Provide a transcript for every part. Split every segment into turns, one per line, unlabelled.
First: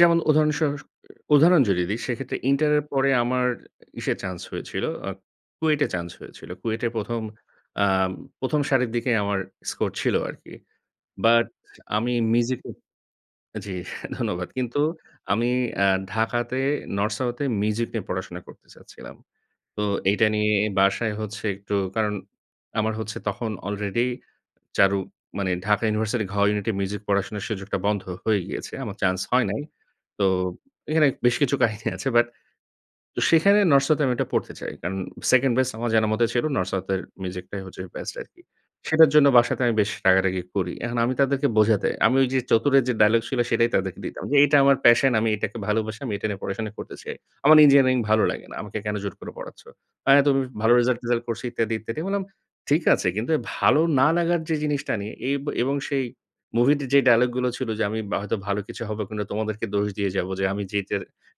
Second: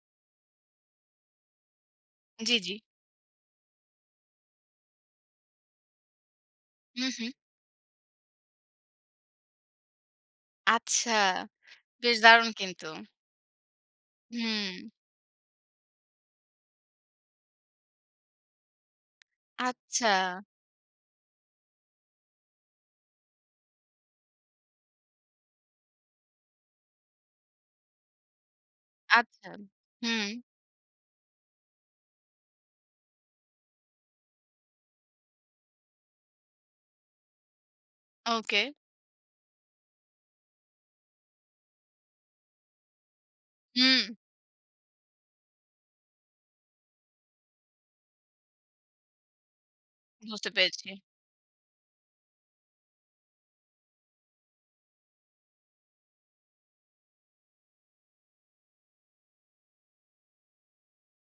যেমন উদাহরণ সহস উদাহরণ যদি দিই সেক্ষেত্রে
জি,
ইন্টার
জি।
এর পরে আমার ইসে চান্স হয়েছিল, আ কুয়েটে চান্স হয়েছিল। কুয়েটে
হুম,
১ম,
হুম।
আ ১ম, সারির দিকে আমার স্কোর ছিল আরকি।
আচ্ছা,
বাট আমি
বেশ দারুণ
মিউজিকে
কিন্তু!
জি, ধন্যবাদ। কিন্তু
হুম।
আমি আ ঢাকাতে নর্থ সাউথ এ মিউজিক নিয়ে পড়াশোনা করতে চাচ্ছিলাম। তো
আচ্ছা।
এইটা নিয়ে বাসায় হচ্ছে একটু কারণ আমার হচ্ছে তখন আলরেডি চারু মানে ঢাকা ইউনিভার্সিটির ঘ ইউনিট এ মিউজিক পড়াশোনার সুযোগটা বন্ধ হয়ে গিয়েছে আমার চান্স হয়
আচ্ছা।
নাই। তো
হুম।
এখানে বেশ কিছু কাহিনী আছে বাট তো সেখানে নর্থ সাউথ এ আমি এটা পড়তে চাই। কারণ 2nd বেস্ট আমার জানামতে ছিল নর্থ সাউথ এর মিউজিকটাই হচ্ছে বেস্ট আরকি।
ওকে।
সেটার জন্য বাসাতে আমি বেশ রাগারাগি করি। এখন আমি তাদেরকে বোঝাতে, আমি ওই যে চতুরে যে ডায়ালগ ছিল সেটাই তাদেরকে
হুম।
দিতাম, যে "এটা আমার passion আমি এটাকে ভালোবাসি, আমি এটা নিয়ে পড়াশোনা করতে চাই। আমার ইঞ্জিনিয়ারিং ভালো লাগে না আমাকে কেন জোর করে পড়াচ্ছো?" অ্যা তো বেশ
বুঝতে
ভালো
পেরেছি।
রেজাল্ট-টেজাল্ট করছি ইত্যাদি, ইত্যাদি। আমি বললাম, "ঠিক আছে কিন্তু ভালো না লাগার যে জিনিসটা নিয়ে" এব এবং সেই মুভিতে যে ডায়ালগ গুলো ছিল যে, "আমি বা হয়তো ভালো কিছু হবে তোমাদেরকে দোষ দিয়ে যাবো যে আমি যেটা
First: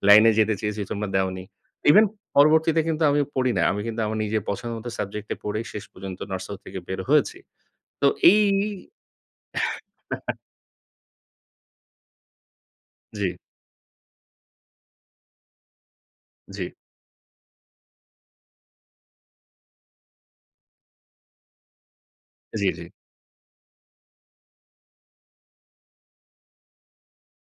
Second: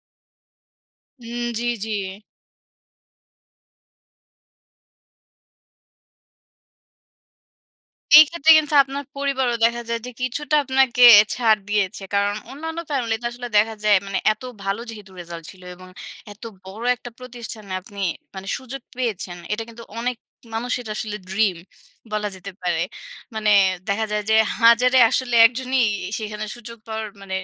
লাইনে যেতে চেয়েছি তোমরা
হুম,
দেওনি।"
জি, জি।
ইভেন পরবর্তীতে কিন্তু আমি পড়ি না। আমি কিন্তু আমার নিজের পছন্দমত সাবজেক্ট এ পড়েই শেষ পর্যন্ত নর্থ সাউথ থেকে বের হয়েছি তো
এই
এই
ক্ষেত্রে কিন্তু আপনার পরিবারও দেখা যায় যে কিছুটা আপনাকে ছাড় দিয়েছে। কারণ অন্যান্য ফ্যামিলিতে
জি।
আসলে দেখা যায় মানে এত ভালো যেহেতু রেজাল্ট ছিল এবং এত
জি।
বড় একটা প্রতিষ্ঠানে আপনি মানে সুযোগ পেয়েছেন। এটা কিন্তু অনেক মানুষের আসলে ড্রিম বলা যেতে
জি,
পারে।
জি।
মানে দেখা যায় যে হাজারে আসলে একজনই সেখানে সুযোগ পাওয়ার মানে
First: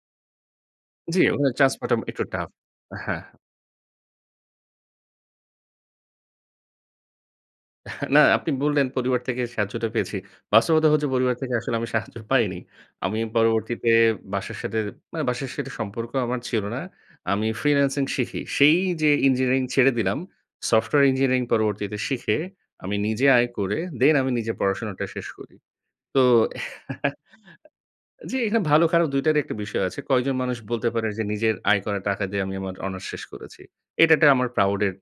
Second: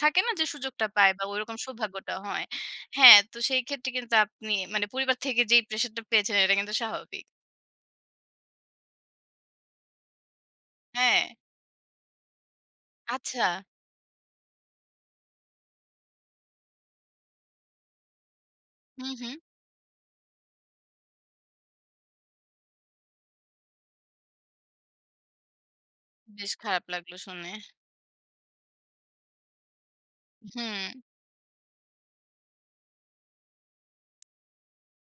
থাকে না যে সুযোগটা পায়
জি,
বা
ওখানে
ঐরকম
চান্স পাওয়াটা
সৌভাগ্যটা
একটু
হয়।
টাফ,
হ্যাঁ,
হ্যাঁ।
তো সেই ক্ষেত্রে কিন্তু আপনি মানে পরিবার থেকে যেই প্রেশারটা পেয়েছেন এটা কিন্তু স্বাভাবিক।
"না আপনি বললেন পরিবার থেকে সাহায্যটা পেয়েছি, বাস্তবতা হচ্ছে
হ্যাঁ।
পরিবার থেকে আসলে আমি সাহায্য পাইনি।" আমি
আচ্ছা।
পরবর্তীতে বাসার সাথে মানে বাসার সাথে সম্পর্ক আমার ছিল না। আমি ফ্রিল্যান্সিং শিখি। সেই যে
হুম, হুম।
ইঞ্জিনিয়ারিং ছেড়ে দিলাম, সফটওয়্যার ইঞ্জিনিয়ারিং পরবর্তীতে শিখে আমি নিজে আয় করে দেন আমি নিজের পড়াশোনাটা শেষ করি। তো
বেশ খারাপ লাগল শুনে।
জি, এইখানে ভালো খারাপ দুইটারই একটা বিষয় আছে। কয়জন মানুষ বলতে
হুম।
পারে যে নিজের আয় করা টাকা দিয়ে আমি আমার অনার্স শেষ করেছি। এটা একটা আমার প্রাউড এর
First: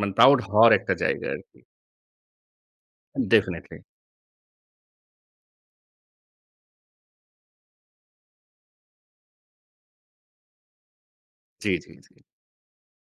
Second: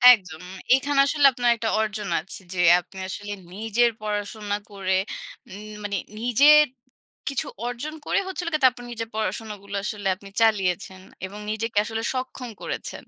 মানে প্রাউড
একদম
হওয়ার একটা
এখানে আসলে
জায়গা
আপনার
আরকি।
একটা অর্জন আছে যে আপনি আসলে
definitely
নিজের পড়াশোনা করে উম মানে নিজের কিছু অর্জন করে হচ্ছিলো গিয়ে তারপর নিজের পড়াশোনাগুলা আসলে আপনি চালিয়েছেন এবং
জি,
নিজেকে
জি,
আসলে
জি।
সক্ষম করেছেন।